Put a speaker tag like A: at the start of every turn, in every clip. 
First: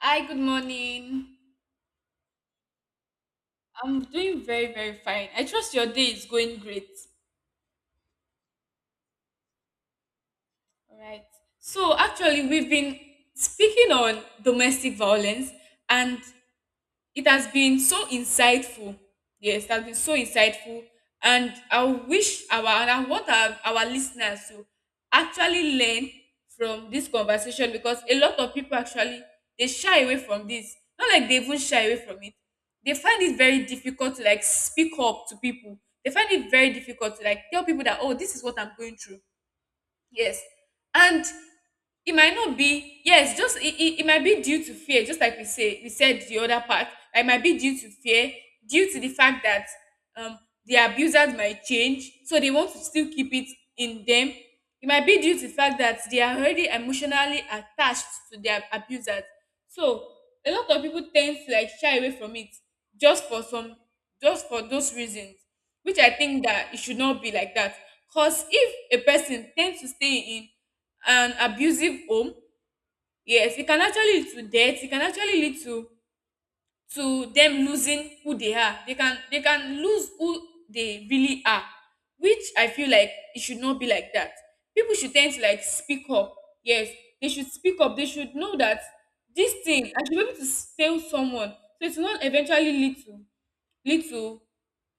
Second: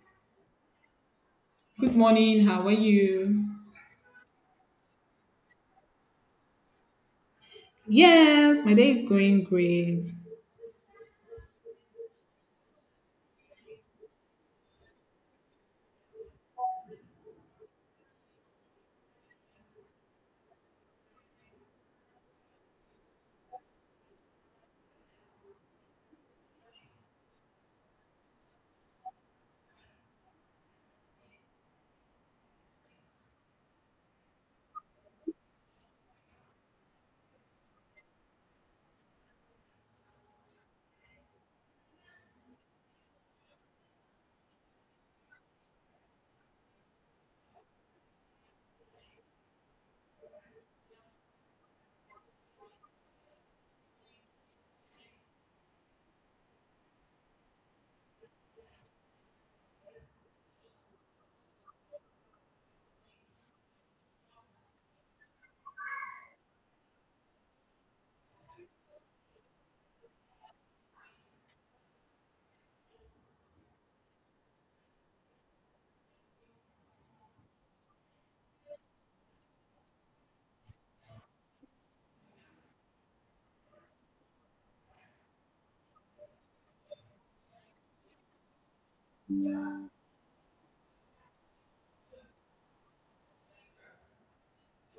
A: Hi, good morning.
B: Good morning. How are you?
A: I'm doing very, very fine. I trust your day is going great.
B: Yes, my day is going great.
A: All right. So, actually, we've been speaking on domestic violence, and it has been so insightful. Yes, it has been so insightful. And I wish our, and I want our listeners to actually learn from this conversation, because a lot of people actually, they shy away from this. Not like they even shy away from it, they find it very difficult to, like, speak up to people. They find it very difficult to, like, tell people that, oh, this is what I'm going through. Yes. And it might not be, yes, just it might be due to fear, just like we said the other part. It might be due to fear, due to the fact that um the abusers might change, so they want to still keep it in them. It might be due to the fact that they are already emotionally attached to their abusers. So a lot of people tend to, like, shy away from it, just for some just for those reasons, which I think that it should not be like that. Because if a person tends to stay in an abusive home, yes, it can actually lead to death. It can actually lead to them losing who they are. They can lose who they really are, which I feel like it should not be like that. People should tend to, like, speak up. Yes, they should speak up. They should know that this thing, I should be able to tell someone, so it's not eventually lead to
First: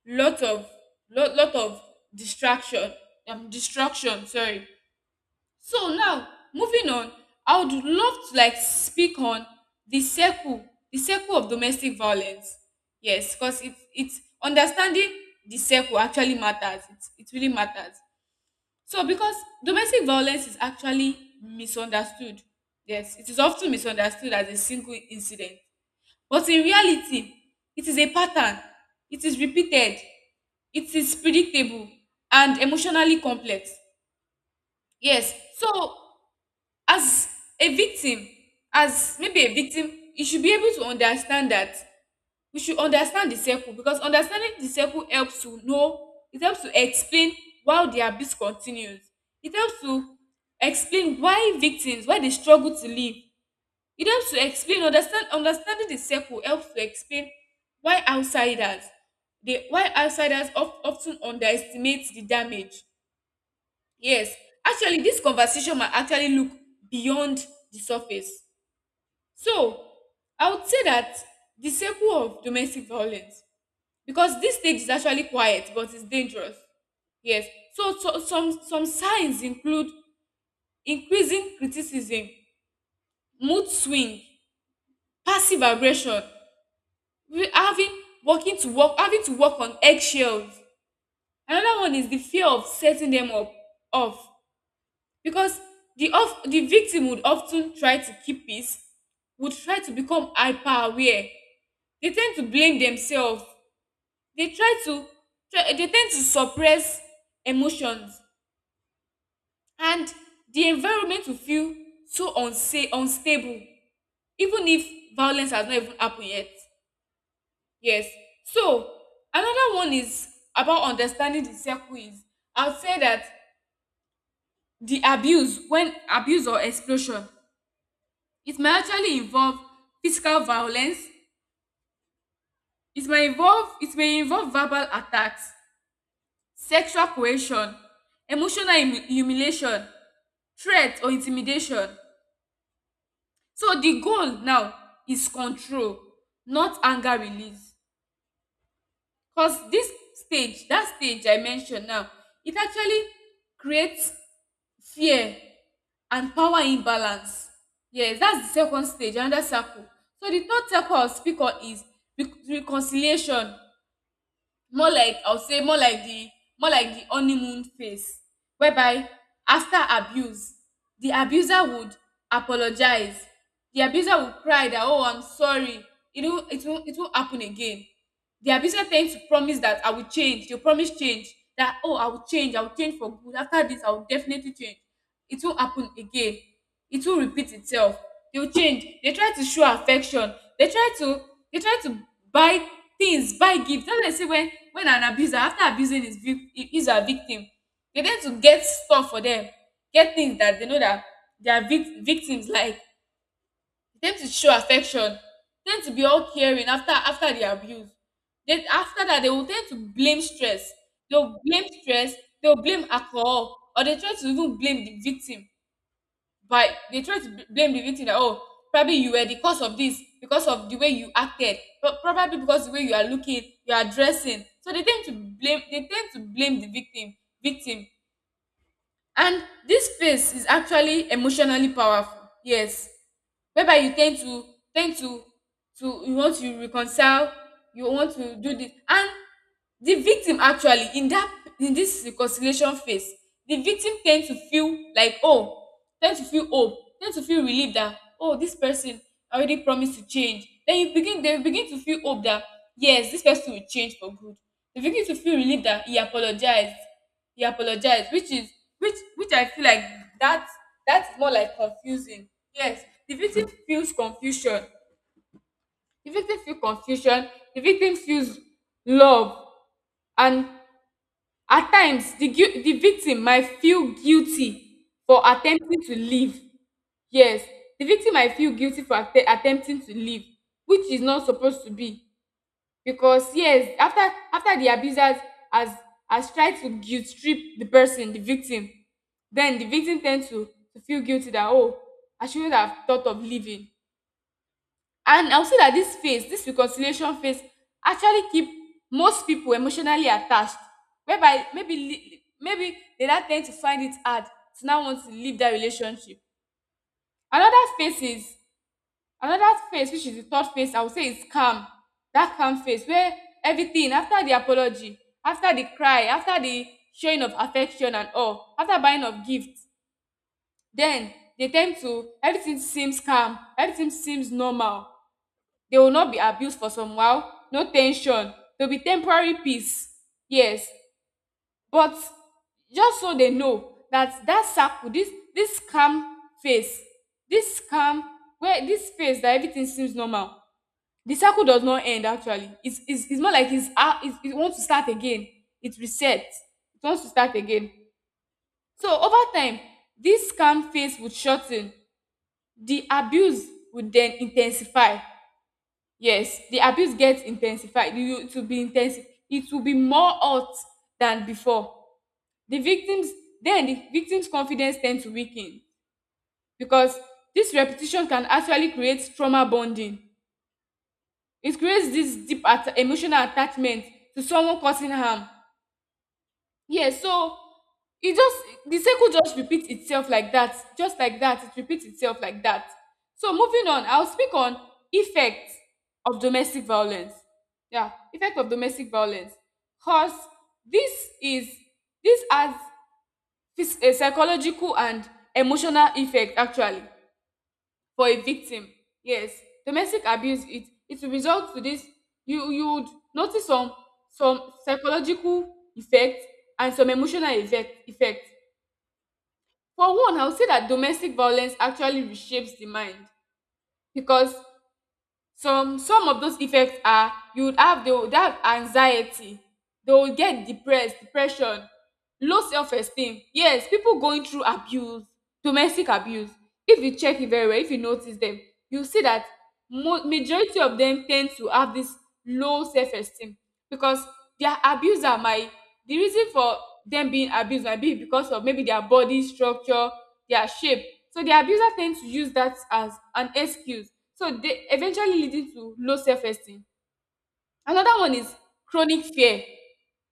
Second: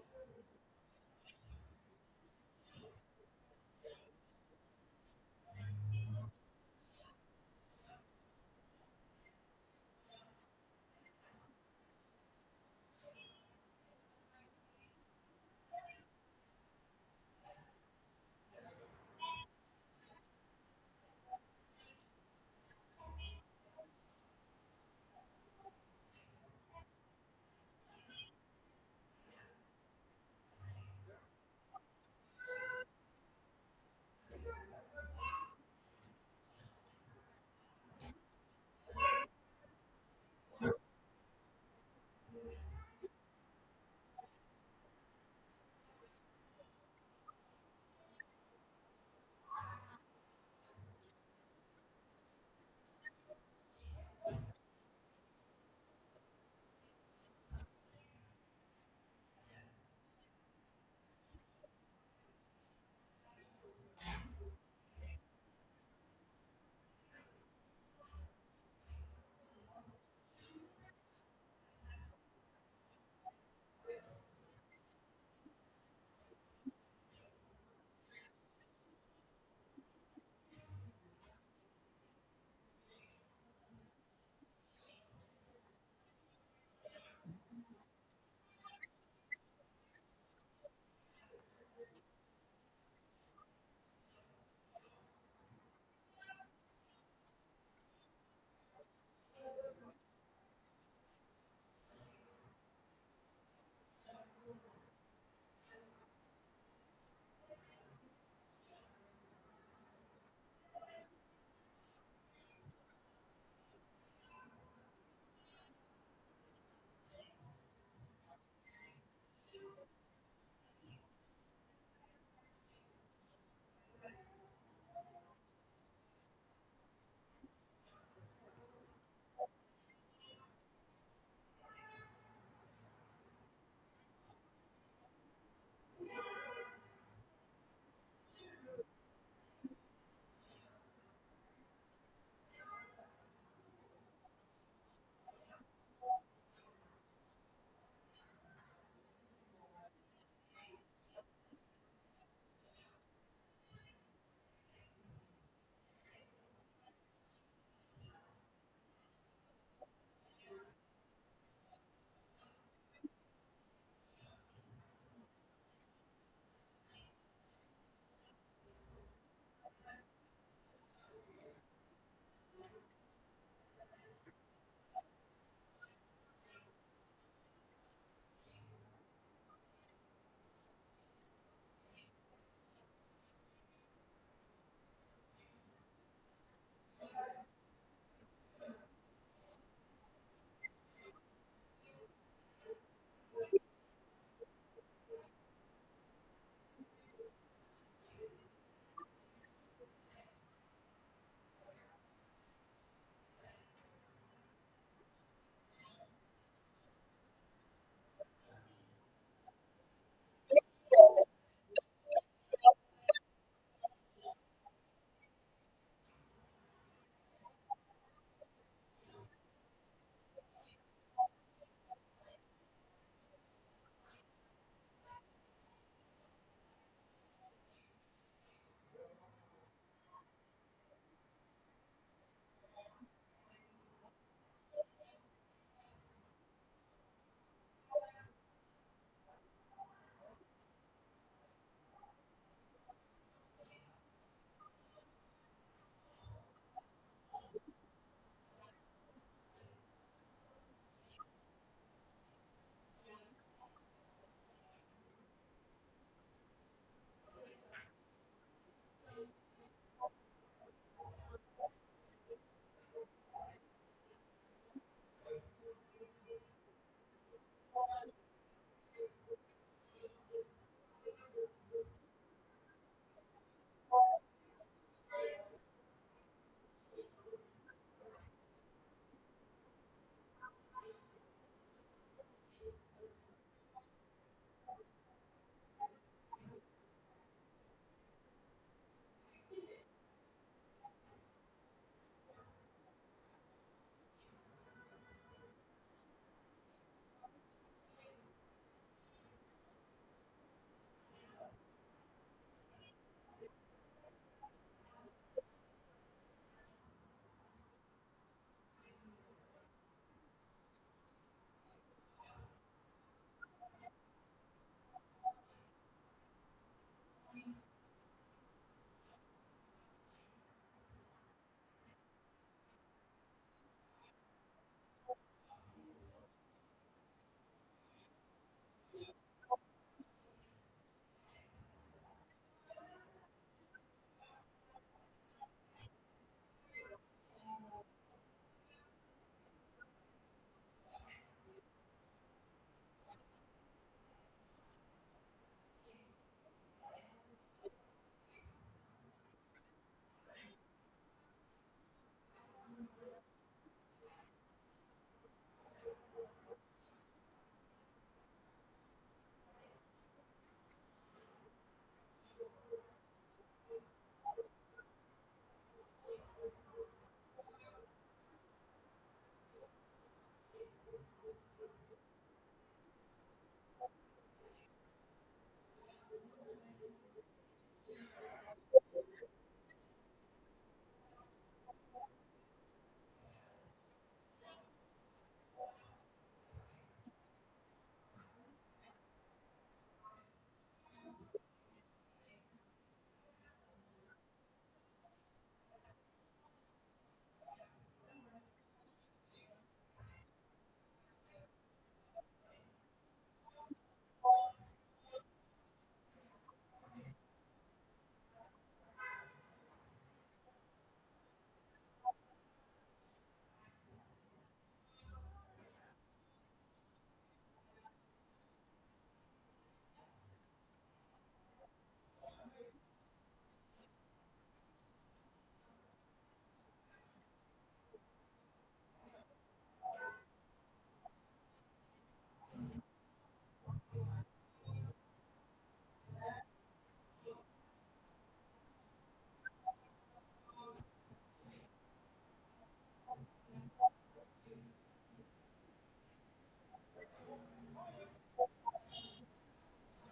A: lot of lot of distraction, destruction. Sorry. So now, moving on, I would love to, like, speak on the circle, the circle of domestic violence. Yes, because it's understanding the circle actually matters. It really matters. So, because domestic violence is actually misunderstood. Yes, it is often misunderstood as a single incident. But in reality, it is a pattern. It is repeated. It is predictable and emotionally complex. Yes. So, as a victim, as maybe a victim, you should be able to understand that. We should understand the circle, because understanding the circle helps to know, it helps to explain why the abuse continues. It helps to explain why victims, why they struggle to live. It helps to understanding the circle helps to explain why why outsiders of, often underestimate the damage. Yes, actually, this conversation might actually look beyond the surface. So, I would say that the circle of domestic violence, because this stage is actually quiet, but it's dangerous. Yes. So, some signs include increasing criticism, mood swing, passive aggression, having having to work on eggshells. Another one is the fear of setting them up off, because the of the victim would often try to keep peace, would try to become hyper aware. They tend to blame themselves. They try, they tend to suppress emotions, and the environment will feel so unsafe, unstable, even if violence has not even happened yet. Yes. So another one is about understanding the circle is, I would say that the abuse when abuse, or explosion, it may actually involve physical violence. It may involve verbal attacks, sexual coercion, emotional humiliation, threat or intimidation. So the goal now is control, not anger release. Because this stage, that stage I mentioned now, it actually creates fear and power imbalance. Yes, that's the second stage, another circle. So the third circle I'll speak on is reconciliation. More like, I would say, more like the, honeymoon phase, whereby after abuse, the abuser would apologize. The abuser would cry that, oh, I'm sorry, it won't it won't happen again. The abuser tends to promise that, I will change. They promise change, that, oh, I will change, I will change for good. After this, I will definitely change, it won't happen again. It will repeat itself. They'll change. They try to show affection. They try to they try to buy things, buy gifts. That's why I say, when an abuser, after abusing his is a victim, they tend to get stuff for them, get things that they know that their victims like. They tend to show affection, tend to be all caring after the abuse. Then after that, they will tend to blame stress. They'll blame stress. They'll blame alcohol, or they try to even blame the victim. But they try to blame the victim that, oh, probably you were the cause of this because of the way you acted. But probably because the way you are looking, you are dressing. So they tend to blame, they tend to blame the victim, victim. And this space is actually emotionally powerful. Yes. Whereby you tend to, you want to reconcile, you want to do this. And the victim actually, in that, in this reconciliation phase, the victim tend to feel like, oh, tend to feel hope, tend to feel relief that, oh, this person already promised to change. Then you begin they begin to feel hope that, yes, this person will change for good. They begin to feel relief that he apologized, which is, which I feel like that, is more like confusing. Yes, the victim feels confusion, the victim feel confusion the victim feels love. And at times, the the victim might feel guilty for attempting to leave. Yes, the victim might feel guilty for attempting to leave, which is not supposed to be. Because, yes, after the abusers has has tried to guilt trip the victim, then the victim tend to feel guilty that, oh, I shouldn't have thought of leaving. And I will say that this phase, this reconciliation phase, actually keep most people emotionally attached, whereby, maybe, maybe, they now tend to find it hard to now want to leave that relationship. Another phase is, another face, which is the third face I would say, is calm. That calm face where everything, after the apology, after the cry, after the showing of affection and all, after buying of gifts, then they tend to, everything seems calm, everything seems normal. They will not be abused for some while, no tension. There'll be temporary peace. Yes. But just so they know that that circle, this calm face, this calm, where this face that everything seems normal, the cycle does not end, actually. It's more like, it's, it wants to start again. It resets, it wants to start again. So over time, this scam phase would shorten, the abuse would then intensify. Yes, the abuse gets intensified. You, it will be intense, it will be more hot than before. the victims then the victim's confidence tend to weaken, because this repetition can actually create trauma bonding. It creates this deep emotional attachment to someone causing harm. Yeah, so it just, the cycle just repeats itself like that, just like that. It repeats itself like that. So moving on, I'll speak on effect of domestic violence. Yeah, effect of domestic violence. Cause this is, this has a psychological and emotional effect, actually, for a victim. Yes, domestic abuse, it will result to this. You would notice some psychological effect and some emotional effect. For one, I would say that domestic violence actually reshapes the mind. Because some, of those effects are, you would have, they would have anxiety, they will get depressed, depression, low self esteem. Yes, people going through abuse, domestic abuse, if you check it very well, if you notice them, you see that majority of them tend to have this low self esteem, because their abuser might, the reason for them being abused might be because of maybe their body structure, their shape. So the abuser tends to use that as an excuse. So they eventually leading to low self esteem. Another one is chronic fear.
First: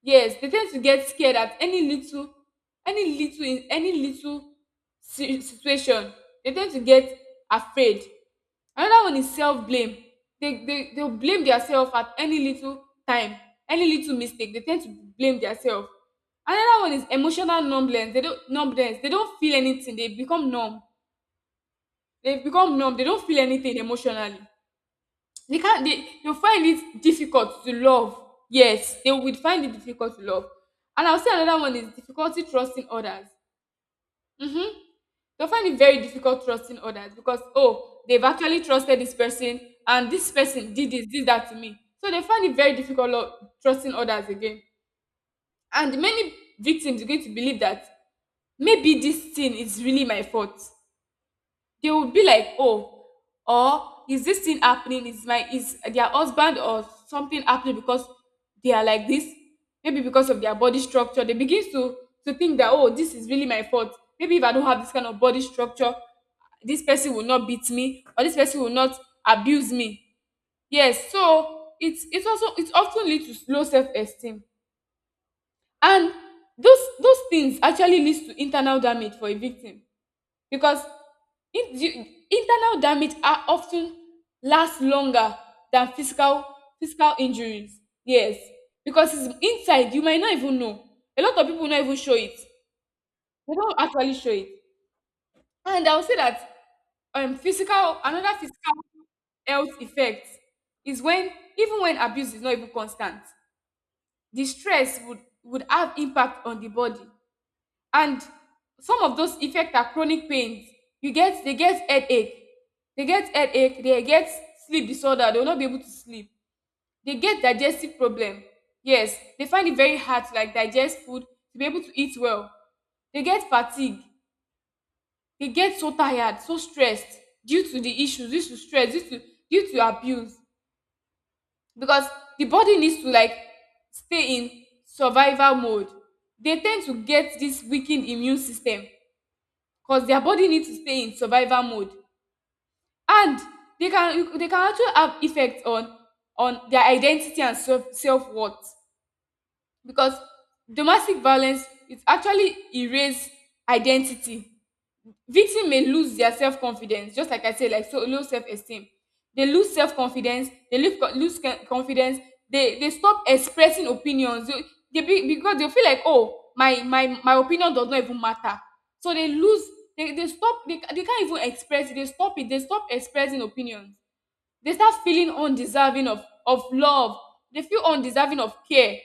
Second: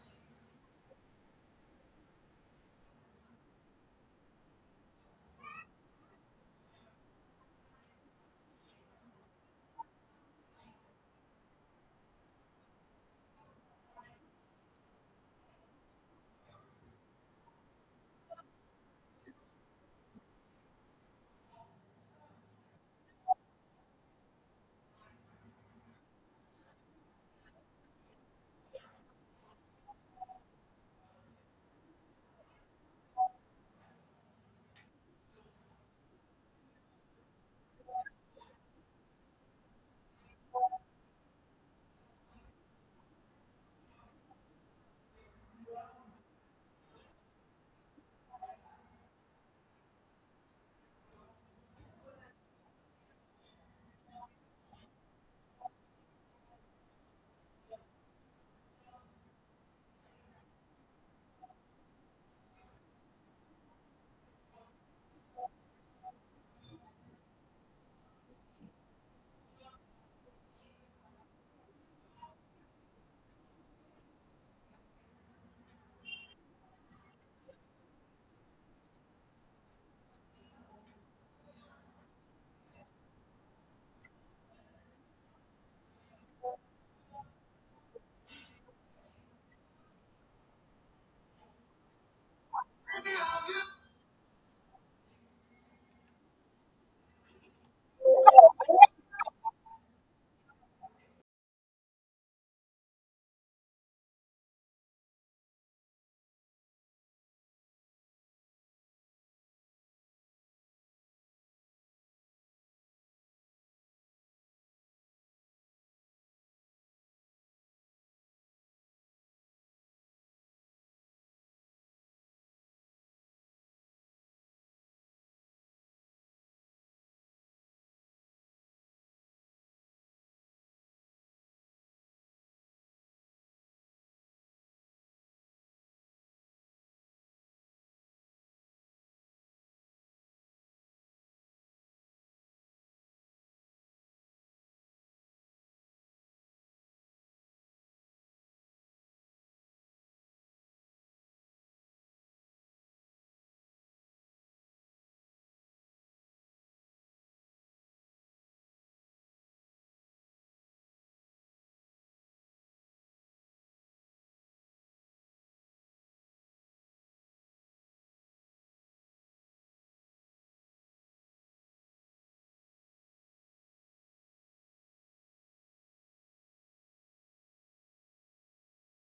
A: Yes, they tend to get scared at any little, in any little situation. They tend to get afraid. Another one is self blame. They, they'll blame themselves at any little time, any little mistake. They tend to blame themselves. Another one is emotional numbness. They don't feel anything. They become numb. They become numb. They don't feel anything emotionally. They can't they they'll find it difficult to love. Yes, they will find it difficult to love. And I'll say another one is difficulty trusting others. Mm-hmm. They'll find it very difficult trusting others because, oh, they've actually trusted this person, and this person did this, did that to me. So they find it very difficult, trusting others again. And many victims are going to believe that maybe this thing is really my fault. They would be like, oh, or is this thing happening is their husband or something happening because they are like this? Maybe because of their body structure they begin to think that, oh, this is really my fault. Maybe if I don't have this kind of body structure this person will not beat me, or this person will not abuse me. Yes, so it's also it often leads to low self-esteem. And those things actually leads to internal damage for a victim, because the internal damage are often last longer than physical injuries. Yes, because it's inside, you might not even know. A lot of people not even show it, they don't actually show it. And I would say that physical, another physical health effect is when, even when abuse is not even constant, the stress would have impact on the body. And some of those effect are chronic pains. You get, they get headache, they get sleep disorder, they will not be able to sleep. They get digestive problem. Yes, they find it very hard to like digest food, to be able to eat well. They get fatigue, they get so tired, so stressed, due to the issues, due to stress, due to abuse. Because the body needs to like stay in survival mode, they tend to get this weakened immune system, because their body needs to stay in survival mode. And they can actually have effect on their identity and self-worth, because domestic violence, it actually erase identity. Victim may lose their self confidence, just like I said, like, so low self esteem. They lose self confidence, they confidence, they stop expressing opinions. They be, because they feel like, oh, my opinion does not even matter. So they lose, they can't even express it. They stop it. They stop expressing opinions. They start feeling undeserving of love. They feel undeserving of care.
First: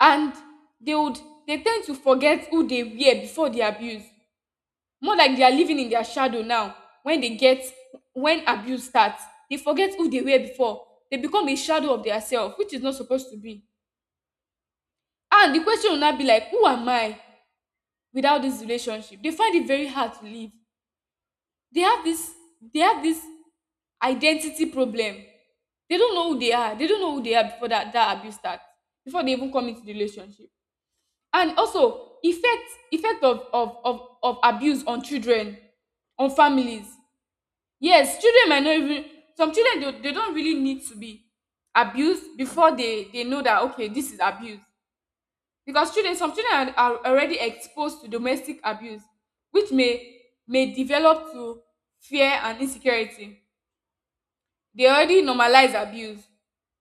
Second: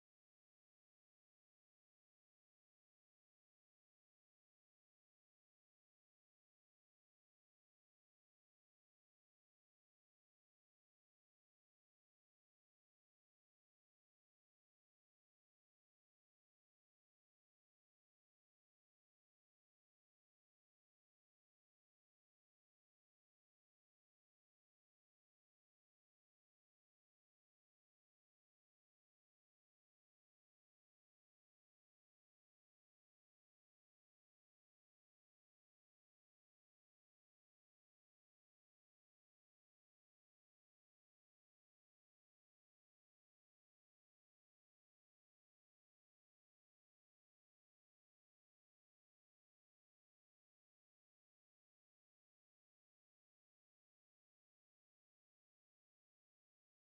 A: And they would they tend to forget who they were before the abuse, more like they are living in their shadow now. When they get, when abuse starts, they forget who they were before. They become a shadow of their self, which is not supposed to be. And the question will now be like, who am I without this relationship? They find it very hard to live. they have this they have this identity problem. They don't know who they are, they don't know who they are before that abuse starts, before they even come into the relationship. And also effect, effect of abuse on children, on families. Yes, children might not even, some children, they don't really need to be abused before they know that, okay, this is abuse. Because children, some children are already exposed to domestic abuse, which may develop to fear and insecurity. They already normalize abuse.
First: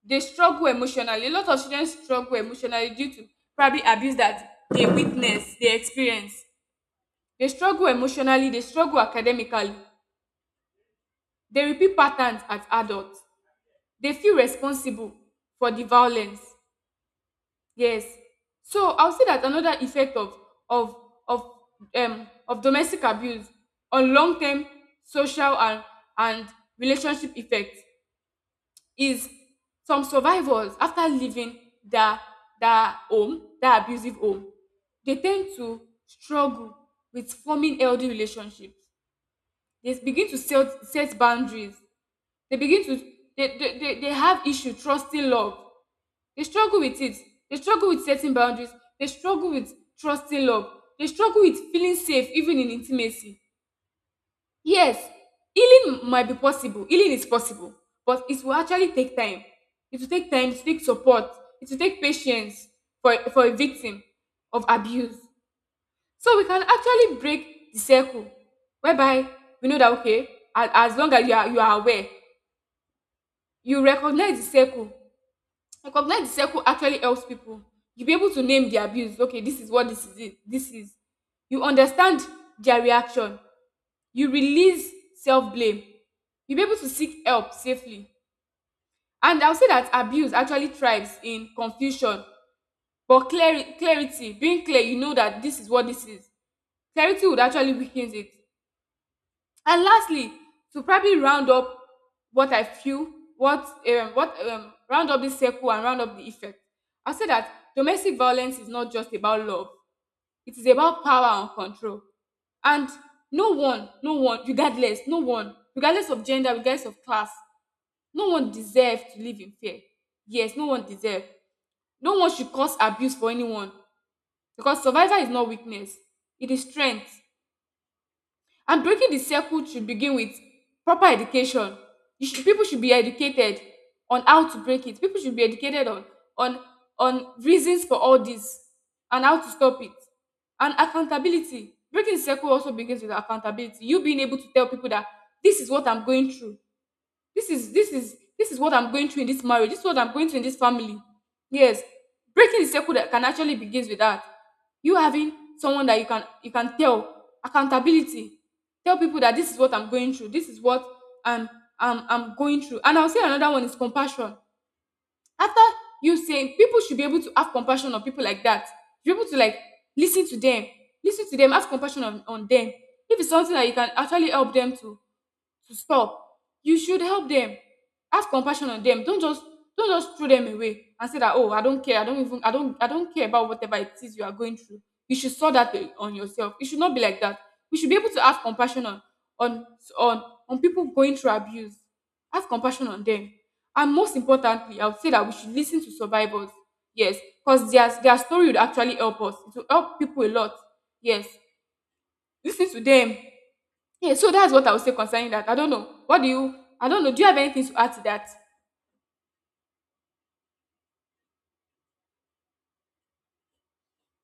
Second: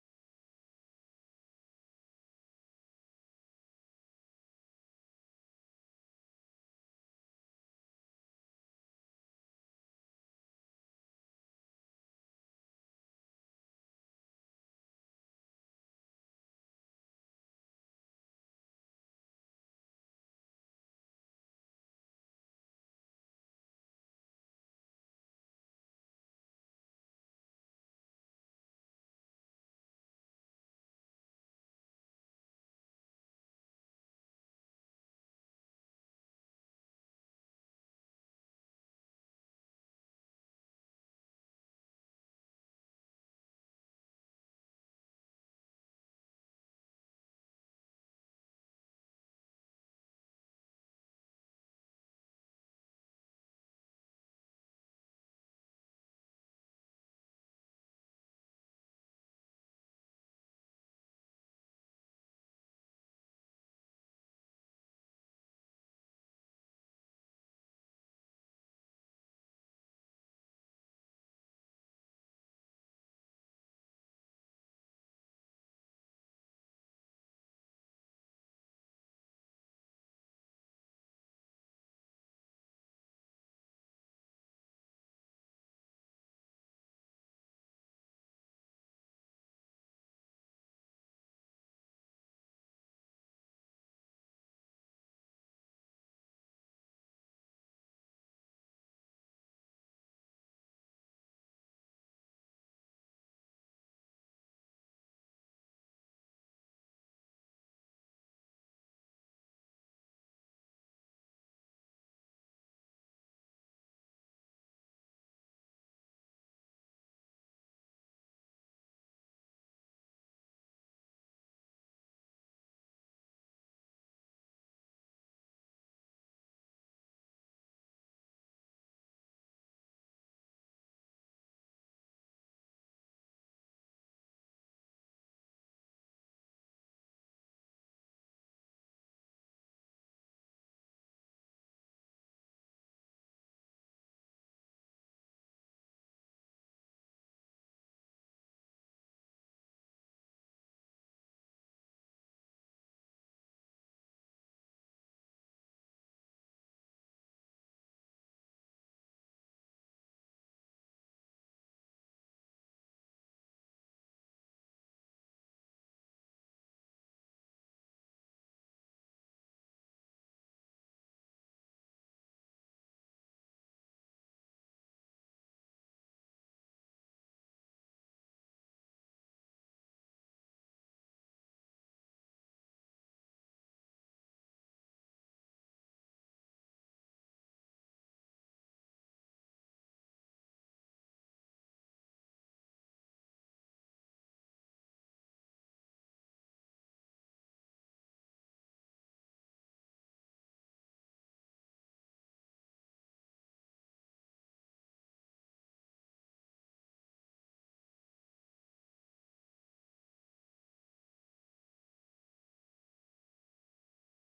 A: They struggle emotionally. A lot of children struggle emotionally due to probably abuse that they witness, they experience. They struggle emotionally, they struggle academically. They repeat patterns as adults. They feel responsible for the violence. Yes. So I'll say that another effect of of of of domestic abuse on long term social and relationship effect is, some survivors after leaving their their home their abusive home, they tend to struggle with forming healthy relationships. They begin to set boundaries, they begin to, they have issue trusting love. They struggle with it. They struggle with setting boundaries. They struggle with trusting love. They struggle with feeling safe even in intimacy. Yes, healing might be possible. Healing is possible, but it will actually take time. It will take time, it will take support, it will take patience for a victim of abuse. So we can actually break the circle, whereby we know that, okay, as long as you are aware, you recognize the circle. Recognize the circle actually helps people. You'll be able to name the abuse. Okay, this is what this is. It. This is. You understand their reaction. You release self blame. You'll be able to seek help safely. And I'll say that abuse actually thrives in confusion, but clarity, being clear, you know that this is what this is. Clarity would actually weaken it. And lastly, to probably round up what I feel, what round up this circle and round up the effect, I'll say that domestic violence is not just about love; it is about power and control. And no one, regardless of gender, regardless of class, no one deserves to live in fear. Yes, no one deserves. No one should cause abuse for anyone, because survival is not weakness; it is strength. And breaking the circle should begin with proper education. People should be educated on how to break it. People should be educated on on reasons for all this and how to stop it. And accountability. Breaking the circle also begins with accountability. You being able to tell people that this is what I'm going through, this is what I'm going through in this marriage, this is what I'm going through in this family. Yes, breaking the circle that can actually begins with that, you having someone that you can tell, accountability, tell people that this is what I'm going through, this is what i'm I'm going through. And I'll say another one is compassion. After you saying, people should be able to have compassion on people like that, be able to like listen to them, listen to them, have compassion on them. If it's something that you can actually help them to stop, you should help them, have compassion on them. Don't just, don't just throw them away and say that, oh, I don't care, I don't even I don't I don't care about whatever it is you are going through. You should sort that on yourself, it should not be like that. We should be able to have compassion on on people going through abuse, have compassion on them. And most importantly, I would say that we should listen to survivors. Yes, because their story would actually help us, it will help people a lot. Yes, listen to them. Yeah, so that's what I would say concerning that. I don't know. What do you? I don't know. Do you have anything to add to that?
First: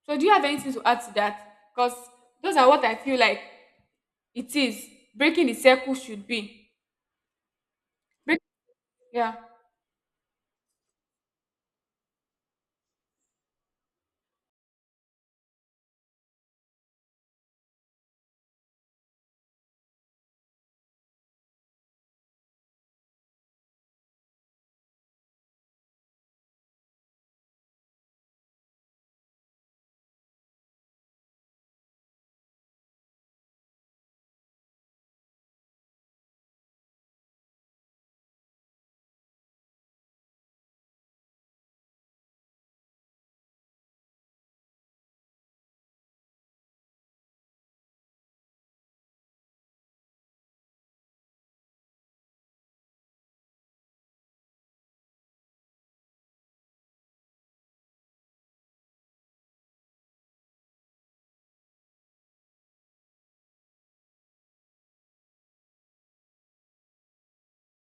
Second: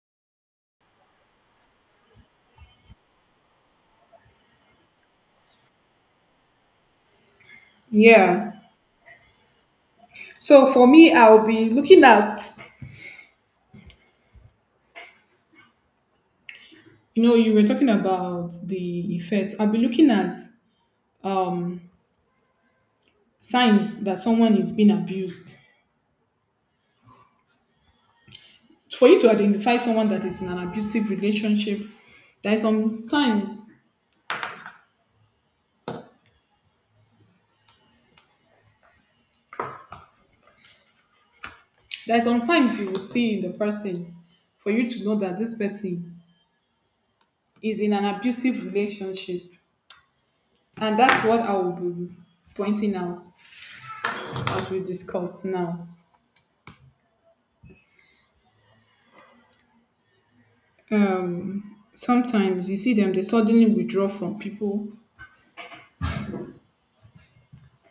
A: So do you have anything to add to that? Because those are what I feel like it is. Breaking the circle should be. Break,
B: Yeah.
A: yeah.
B: So for me, I'll be looking at, you were talking about the effects. I'll be looking at um, signs that someone is being abused. For you to identify someone that is in an abusive relationship, there are some signs. There are some signs you will see in the person for you to know that this person is in an abusive relationship. And that's what I will be pointing out as we discussed now. Sometimes you see them, they suddenly withdraw from people.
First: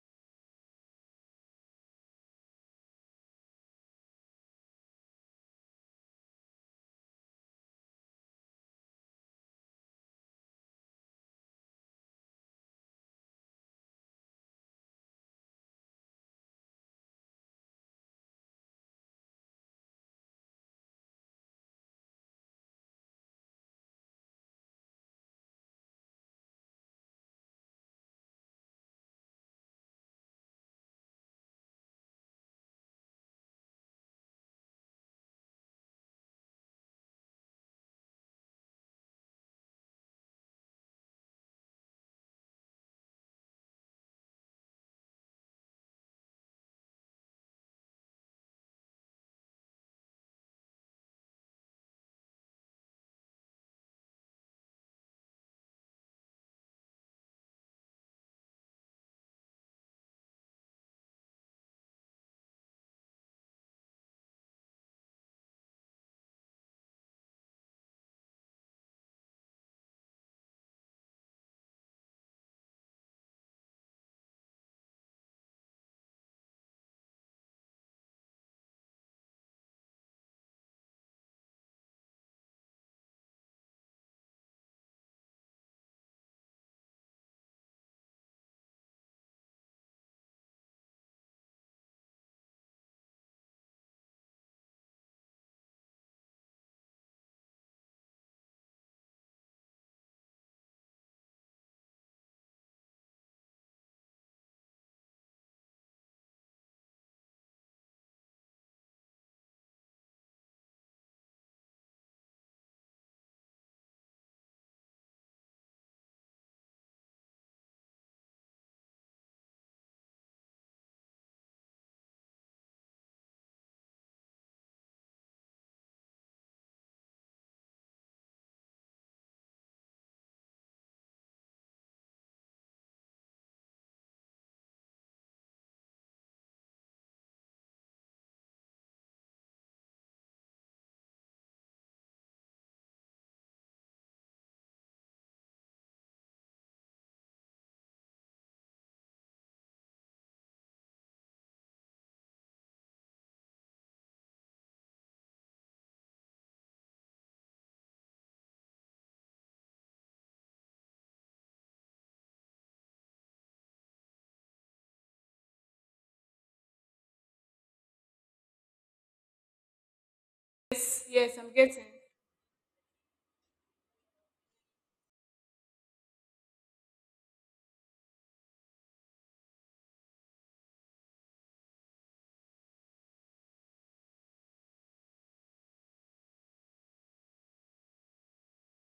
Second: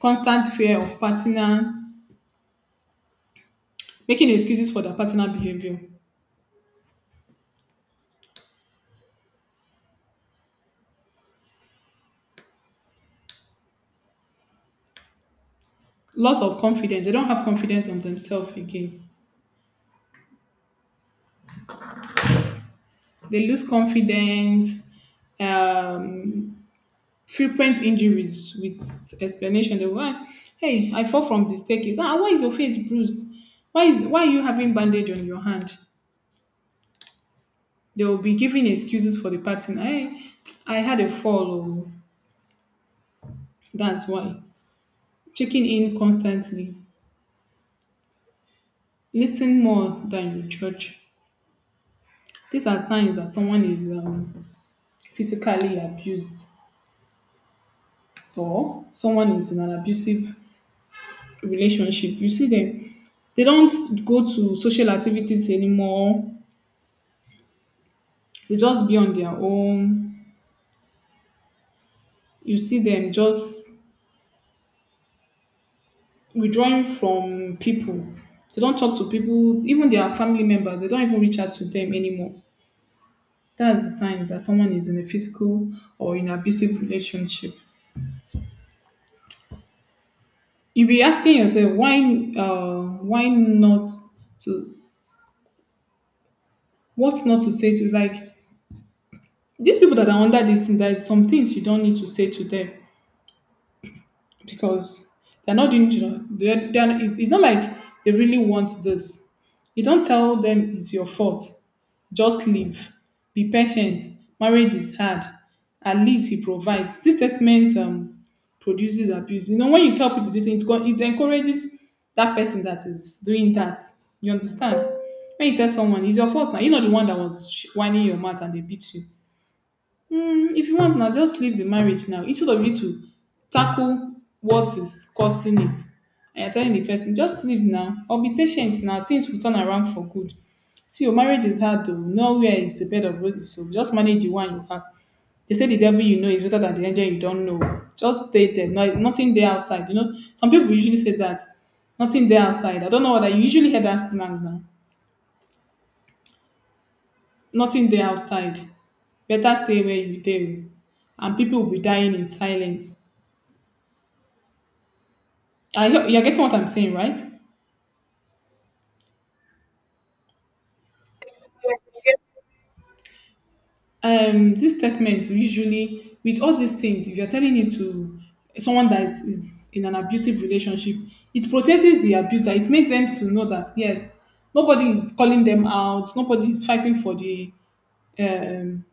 B: Constant fear of partner, making excuses for their partner behavior. Loss of confidence. They don't have confidence on themselves again. They lose confidence. Um, Frequent injuries with explanation. They why, hey, I fall from the staircase. Ah, why is your face bruised? Why are you having bandage on your hand? They will be giving excuses for the partner. Hey, I had a fall. Oh. That's why. Checking in constantly, listen more than you judge. These are signs that someone is physically abused or someone is in an abusive relationship. You see them, they don't go to social activities anymore, they just be on their own. You see them just withdrawing from people. They don't talk to people, even their family members, they don't even reach out to them anymore. That's the sign that someone is in a physical or in abusive relationship. You be asking yourself why not to what not to say to like these people that are under this thing. There's some things you don't need to say to them because they're not doing, it- it's not like they really want this. You don't tell them it's your fault. Just live. Be patient. Marriage is hard. At least he provides. This statement produces abuse. You know, when you tell people this, go- it encourages that person that is doing that. You understand? When you tell someone, it's your fault now. You're not the one that was sh- whining your mouth and they beat you. Mm, if you want now, just leave the marriage now. Instead of you to tackle what is causing it, and you're telling the person, just leave now or be patient now. Things will turn around for good. See, your marriage is hard though. Nowhere is the bed of roses. So just manage the one you have. They say the devil you know is better than the angel you don't know. Just stay there. No, nothing there outside. You know, some people usually say that. Nothing there outside. I don't know what I usually hear that slang now. Nothing there outside. Better stay where you dey. Oh, and people will be dying in silence. I hope you're getting what I'm saying, right?
A: Yes. Yes, I'm getting.
B: This statement will usually, with all these things, if you're telling it to someone that is in an abusive relationship, it protects the abuser. It makes them to know that yes, nobody is calling them out. Nobody is fighting for the um,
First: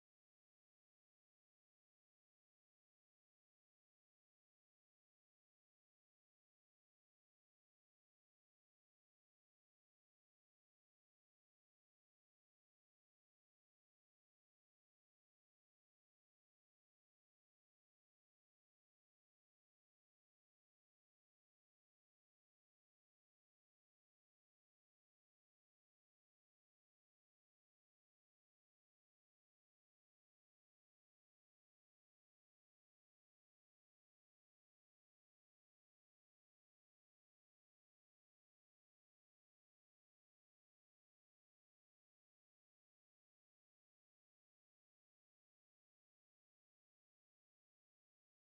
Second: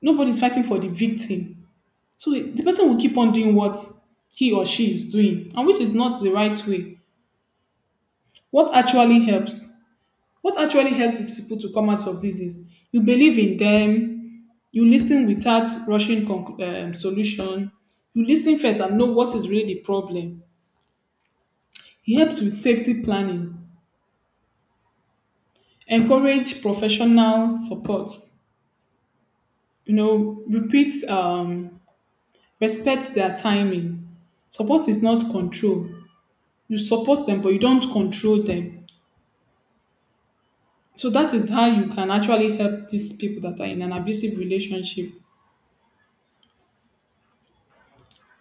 B: victim. So the person will keep on doing what he or she is doing, and which is not the right way. What actually helps? What actually helps is People to come out of this is you believe in them, you listen without solution, you listen first and know what is really the problem. It helps with safety planning, encourage professional support, you know, repeat, um, respect their timing. Support is not control. You support them, but you don't control them. So that is how you can actually help these people that are in an abusive relationship.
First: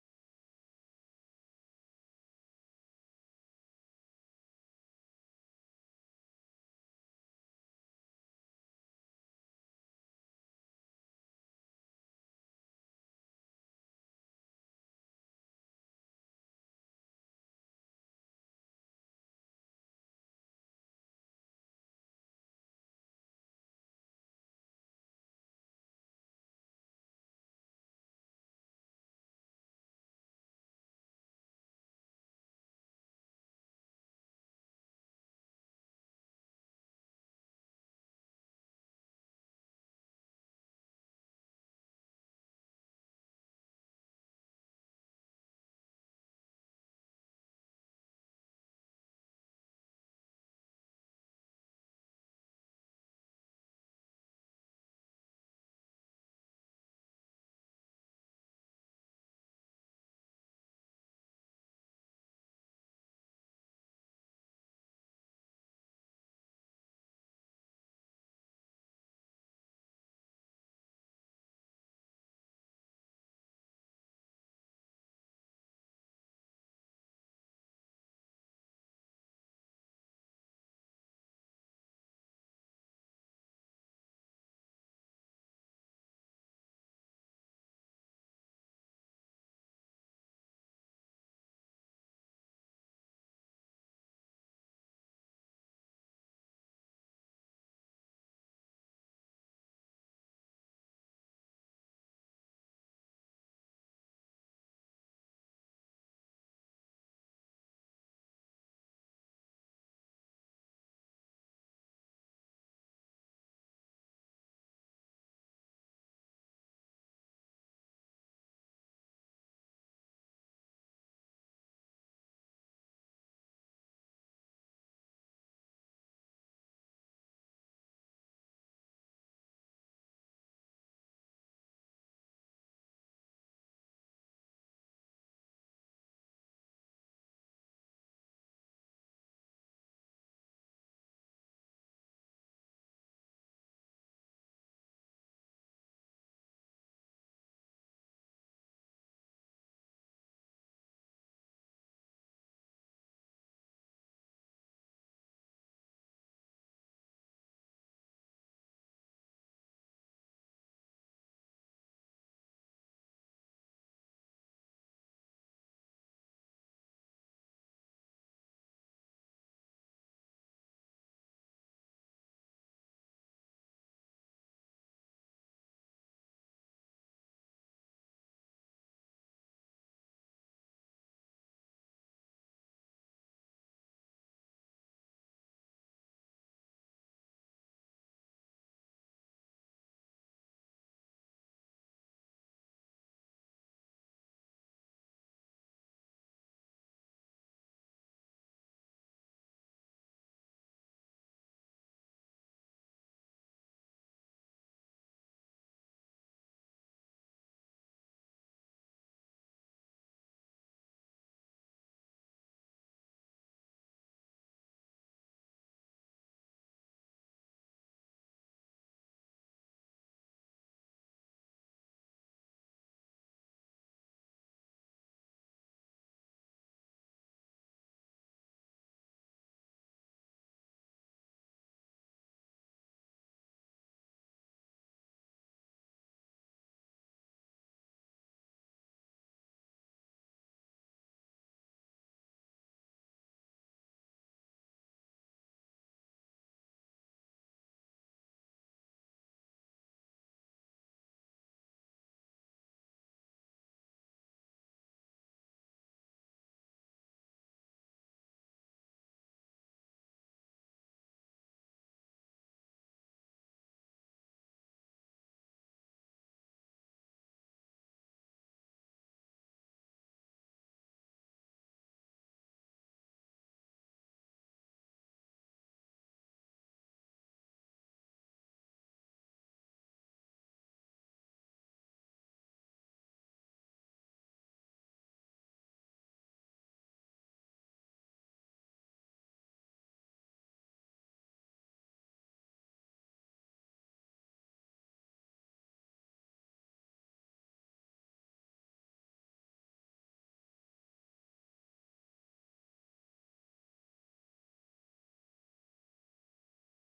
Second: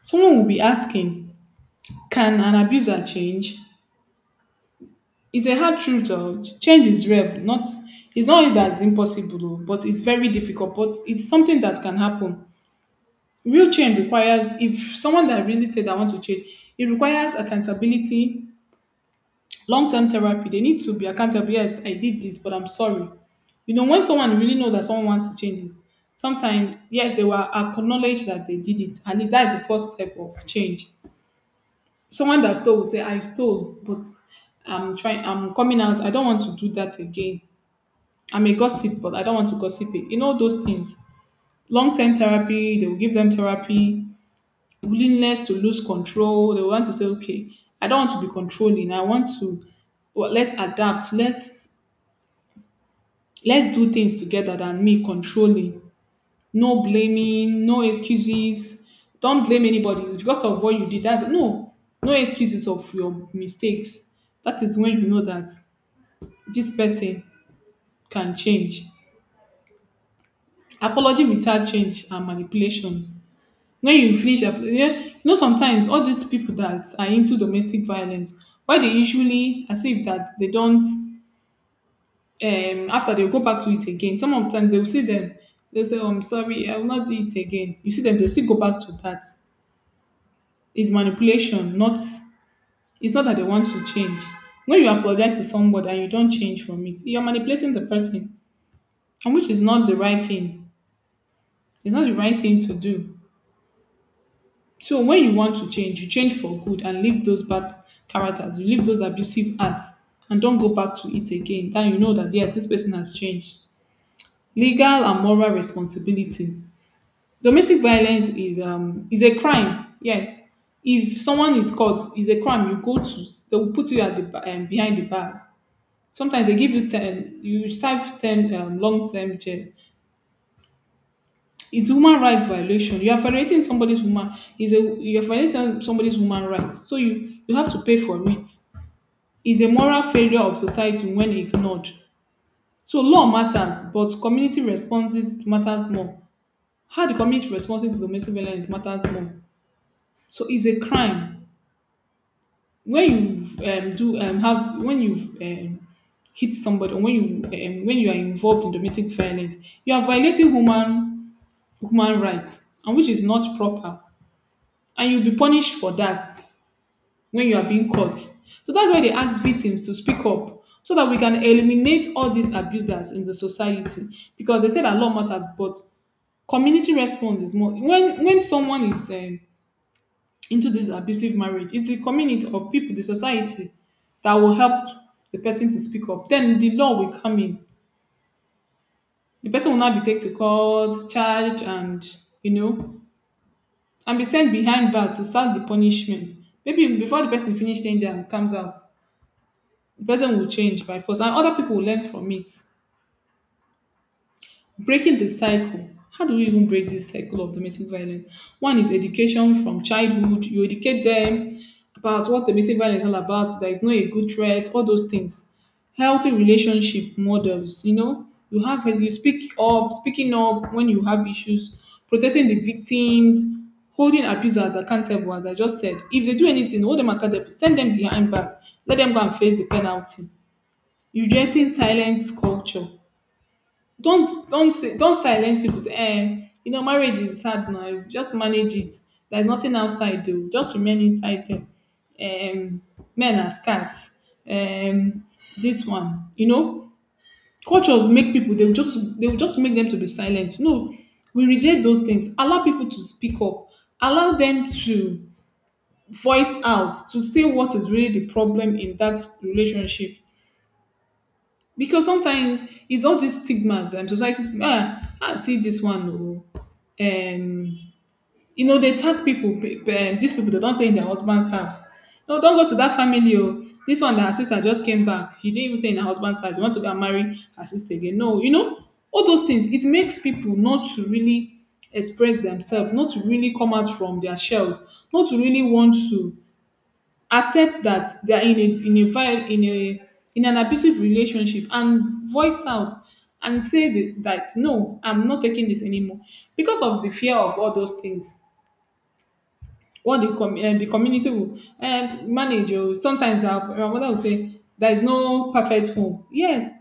B: Someone will be asking, can an abuser change? It's a hard truth. Or change is real. Not it's not it that's impossible, oh, but it's very difficult. But it's something that can happen. Real change requires if someone that really said I want to change, it requires accountability, long-term therapy. They need to be accountable. Yes, I did this, but I'm sorry. You know, when someone really know that someone wants to change is sometimes yes, they will acknowledge that they did it, and that's the first step of change. Someone that stole will say I stole, but I'm trying, I'm coming out, I don't want to do that again. I'm a gossip, but I don't want to gossip it, you know, those things. Long-term therapy, they will give them therapy. Willingness to lose control, they want to say, okay, I don't want to be controlling, I want to, let's adapt, let's do things together than me controlling. No blaming, no excuses. Don't blame anybody. It's because of what you did. That's no, no excuses of your mistakes. That is when you know that this person can change. Apology without change and manipulations. When you finish, apo- yeah, you know, sometimes all these people that are into domestic violence, why they usually as if that they don't. After they go back to it again. Some of them they will see them. They will say, "Oh, I'm sorry, I will not do it again." You see them, they still go back to that is manipulation, not it's not that they want to change. When you apologize to somebody and you don't change from it, you're manipulating the person, and which is not the right thing. It's not the right thing to do. So when you want to change, you change for good and leave those bad characters, you leave those abusive acts, and don't go back to it again. Then you know that yes, this person has changed. Legal and moral responsibility. Domestic violence is a crime. Yes, if someone is caught, is a crime. You go to They will put you at the behind the bars. Sometimes they give you 10, you serve 10 long term jail. It's human rights violation. You are violating somebody's woman. Is a You are violating somebody's human rights. So you have to pay for. It's a moral failure of society when ignored. So law matters, but community responses matters more. How the community is responding to domestic violence matters more. So it's a crime when you um, hit somebody or when you are involved in domestic violence, you are violating human rights, and which is not proper, and you'll be punished for that when you are being caught. So that's why they ask victims to speak up so that we can eliminate all these abusers in the society, because they say that law matters, but community response is more. When someone is into this abusive marriage, it's the community or people, the society that will help the person to speak up. Then the law will come in. The person will not be taken to court, charged, and, you know, and be sent behind bars to start the punishment. Maybe before the person finishes staying there and comes out, the person will change by force, and other people will learn from it. Breaking the cycle. How do we even break this cycle of domestic violence? One is education from childhood. You educate them about what domestic violence is all about. There is no a good threat, all those things. Healthy relationship models, you know, you have, you speak up, speaking up when you have issues. Protecting the victims. Holding abusers accountable, as I just said, if they do anything, hold them accountable, send them behind bars, let them go and face the penalty. Rejecting silence culture. Don't silence people, say, eh, you know marriage is hard now, just manage it. There's nothing outside though, just remain inside them. um Men are scarce. um this one, you know, cultures make people, they'll just make them to be silent. No, we reject those things. Allow people to speak up. Allow them to voice out, to say what is really the problem in that relationship. Because sometimes it's all these stigmas and society. Ah, I see this one. Oh, um you know they tag people these people they don't stay in their husband's house. No, don't go to that family. Oh, this one that her sister just came back, she didn't even stay in her husband's house. You want to go and marry her sister again? No, you know, all those things, it makes people not to really express themselves, not to really come out from their shells, not to really want to accept that they are in a in a in an abusive relationship and voice out and say that no, I'm not taking this anymore, because of the fear of all those things, what the community will manage. Or sometimes our mother will say there is no perfect home. Yes,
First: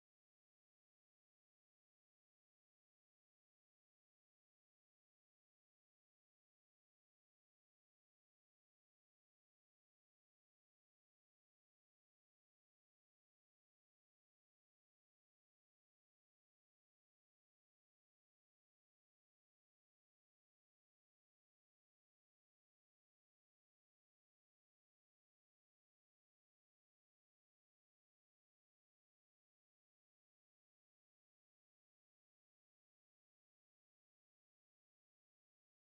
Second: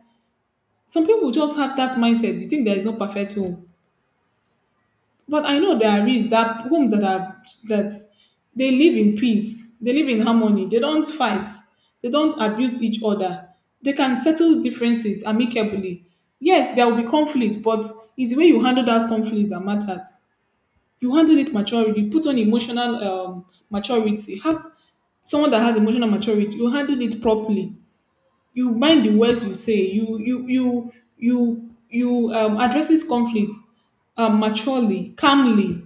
B: some people just have that mindset. You think there is no perfect home, but I know there is. That homes that are that, they live in peace, they live in harmony, they don't fight, they don't abuse each other, they can settle differences amicably. Yes, there will be conflict, but it's the way you handle that conflict that matters. You handle it maturely, you put on emotional maturity, have someone that has emotional maturity, you handle it properly. You mind the words you say. You addresses conflicts maturely, calmly,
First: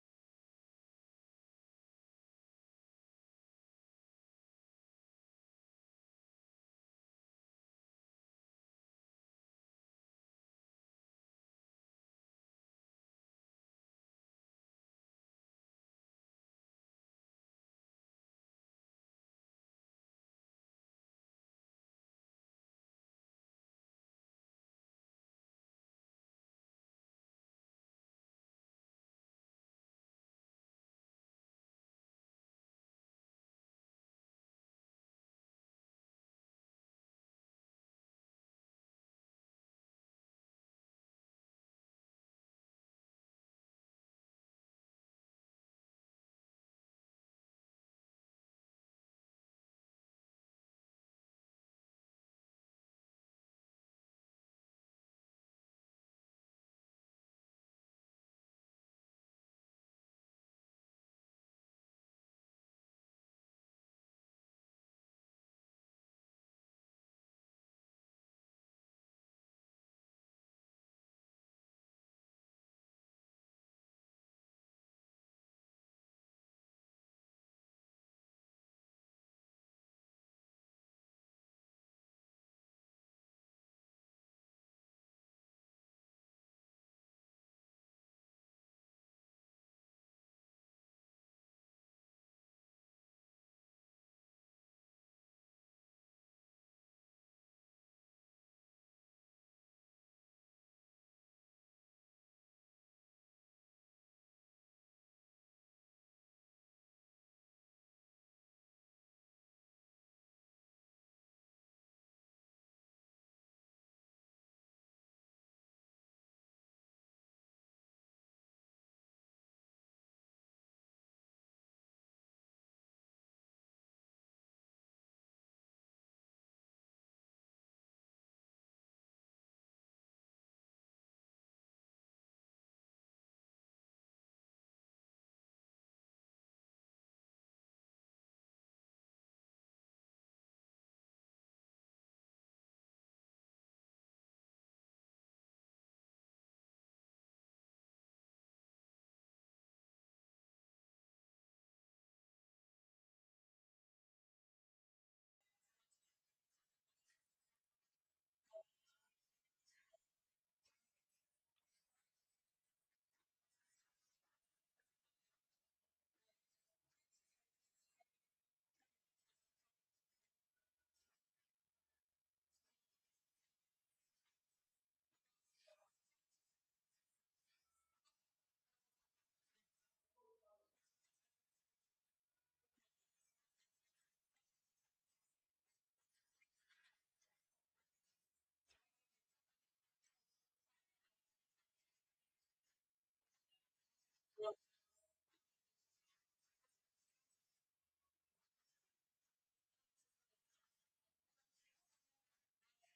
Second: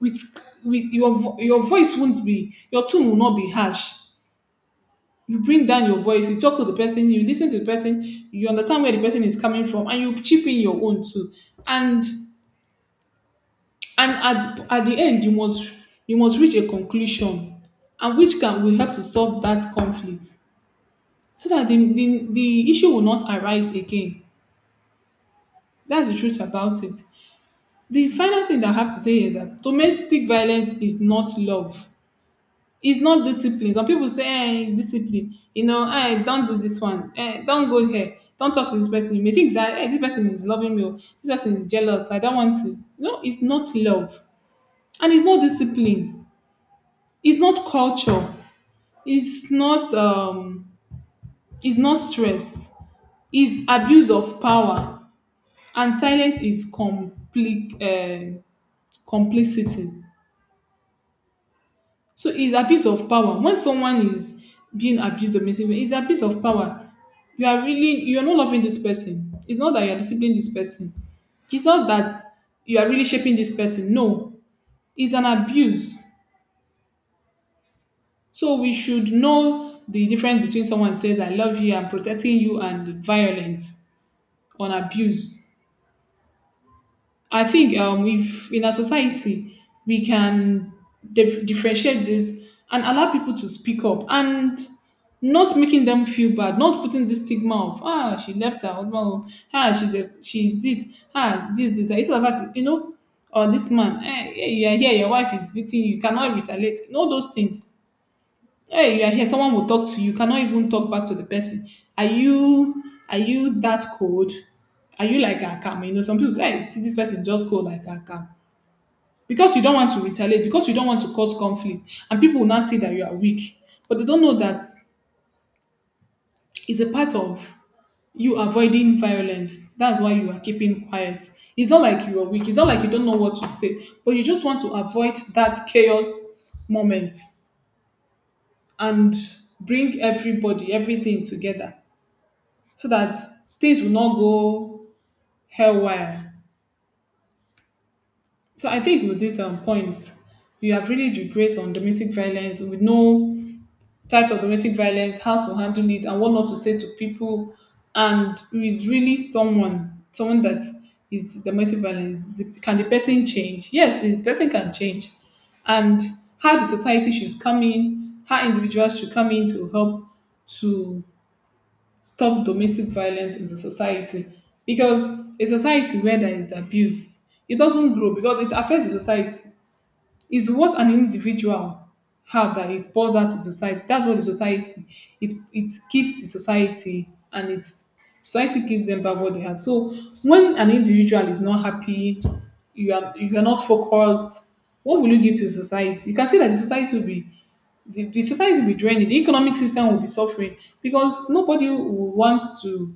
B: with with your your voice won't be, your tone will not be harsh. You bring down your voice, you talk to the person, you listen to the person, you understand where the person is coming from, and you chip in your own too. and and at the end you must, you must reach a conclusion, and which can will help to solve that conflict, so that the issue will not arise again. That's the truth about it. The final thing that I have to say is that domestic violence is not love. It's not discipline. Some people say, eh, it's discipline. You know, eh, don't do this one. Eh, don't go here. Don't talk to this person. You may think that, eh, this person is loving me, or this person is jealous. I don't want to. No, it's not love. And it's not discipline. It's not culture. It's not, um, it's not stress. It's abuse of power. And silence is complicity. So it's abuse of power. When someone is being abused or misused, it's abuse of power. You are really, you are not loving this person. It's not that you are disciplining this person. It's not that you are really shaping this person. No, it's an abuse. So we should know the difference between someone says I love you and protecting you, and violence on abuse. I think if in our society we can differentiate this and allow people to speak up and not making them feel bad, not putting this stigma of, ah, she left her husband, home. Ah, she's a, she's this, ah, this that, instead of her to, you know, or this man, eh, yeah, yeah, yeah, your wife is beating you, you cannot retaliate, all those things. Hey, you are here, someone will talk to you, you cannot even talk back to the person. Are you, are you that cold? Are you like akam? You know, some people say, hey, see this person just cold like akam. Because you don't want to retaliate, because you don't want to cause conflict. And people will now see that you are weak. But they don't know that it's a part of you avoiding violence, that's why you are keeping quiet. It's not like you are weak, it's not like you don't know what to say, but you just want to avoid that chaos moment and bring everybody, everything together, so that things will not go haywire. So I think with these points, you have really regressed on domestic violence. We know types of domestic violence, how to handle it, and what not to say to people. And who is really someone, someone that is domestic violence. The- Can the person change? Yes, the person can change. And how the society should come in, how individuals should come in to help to stop domestic violence in the society. Because a society where there is abuse, it doesn't grow, because it affects the society. It's what an individual have that it pours out to society, that's what the society, it gives the society, and it's society gives them back what they have. So when an individual is not happy, you are, you are not focused, what will you give to the society? You can see that the society will be, the society will be draining, the economic system will be suffering, because nobody will want to,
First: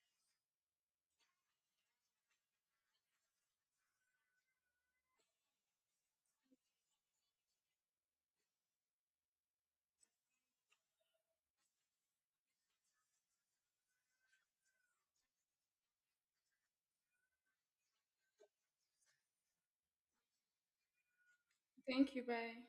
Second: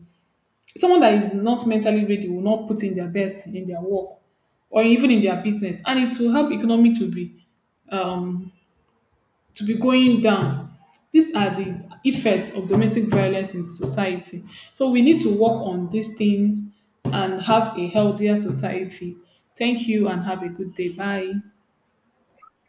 B: someone that is not mentally ready will not put in their best in their work or even in their business, and it will help economy to be, to be going down. These are the effects of domestic violence in society. So we need to work on these things and have a healthier society. Thank you and have a good day. Bye.
A: Thank you. Bye.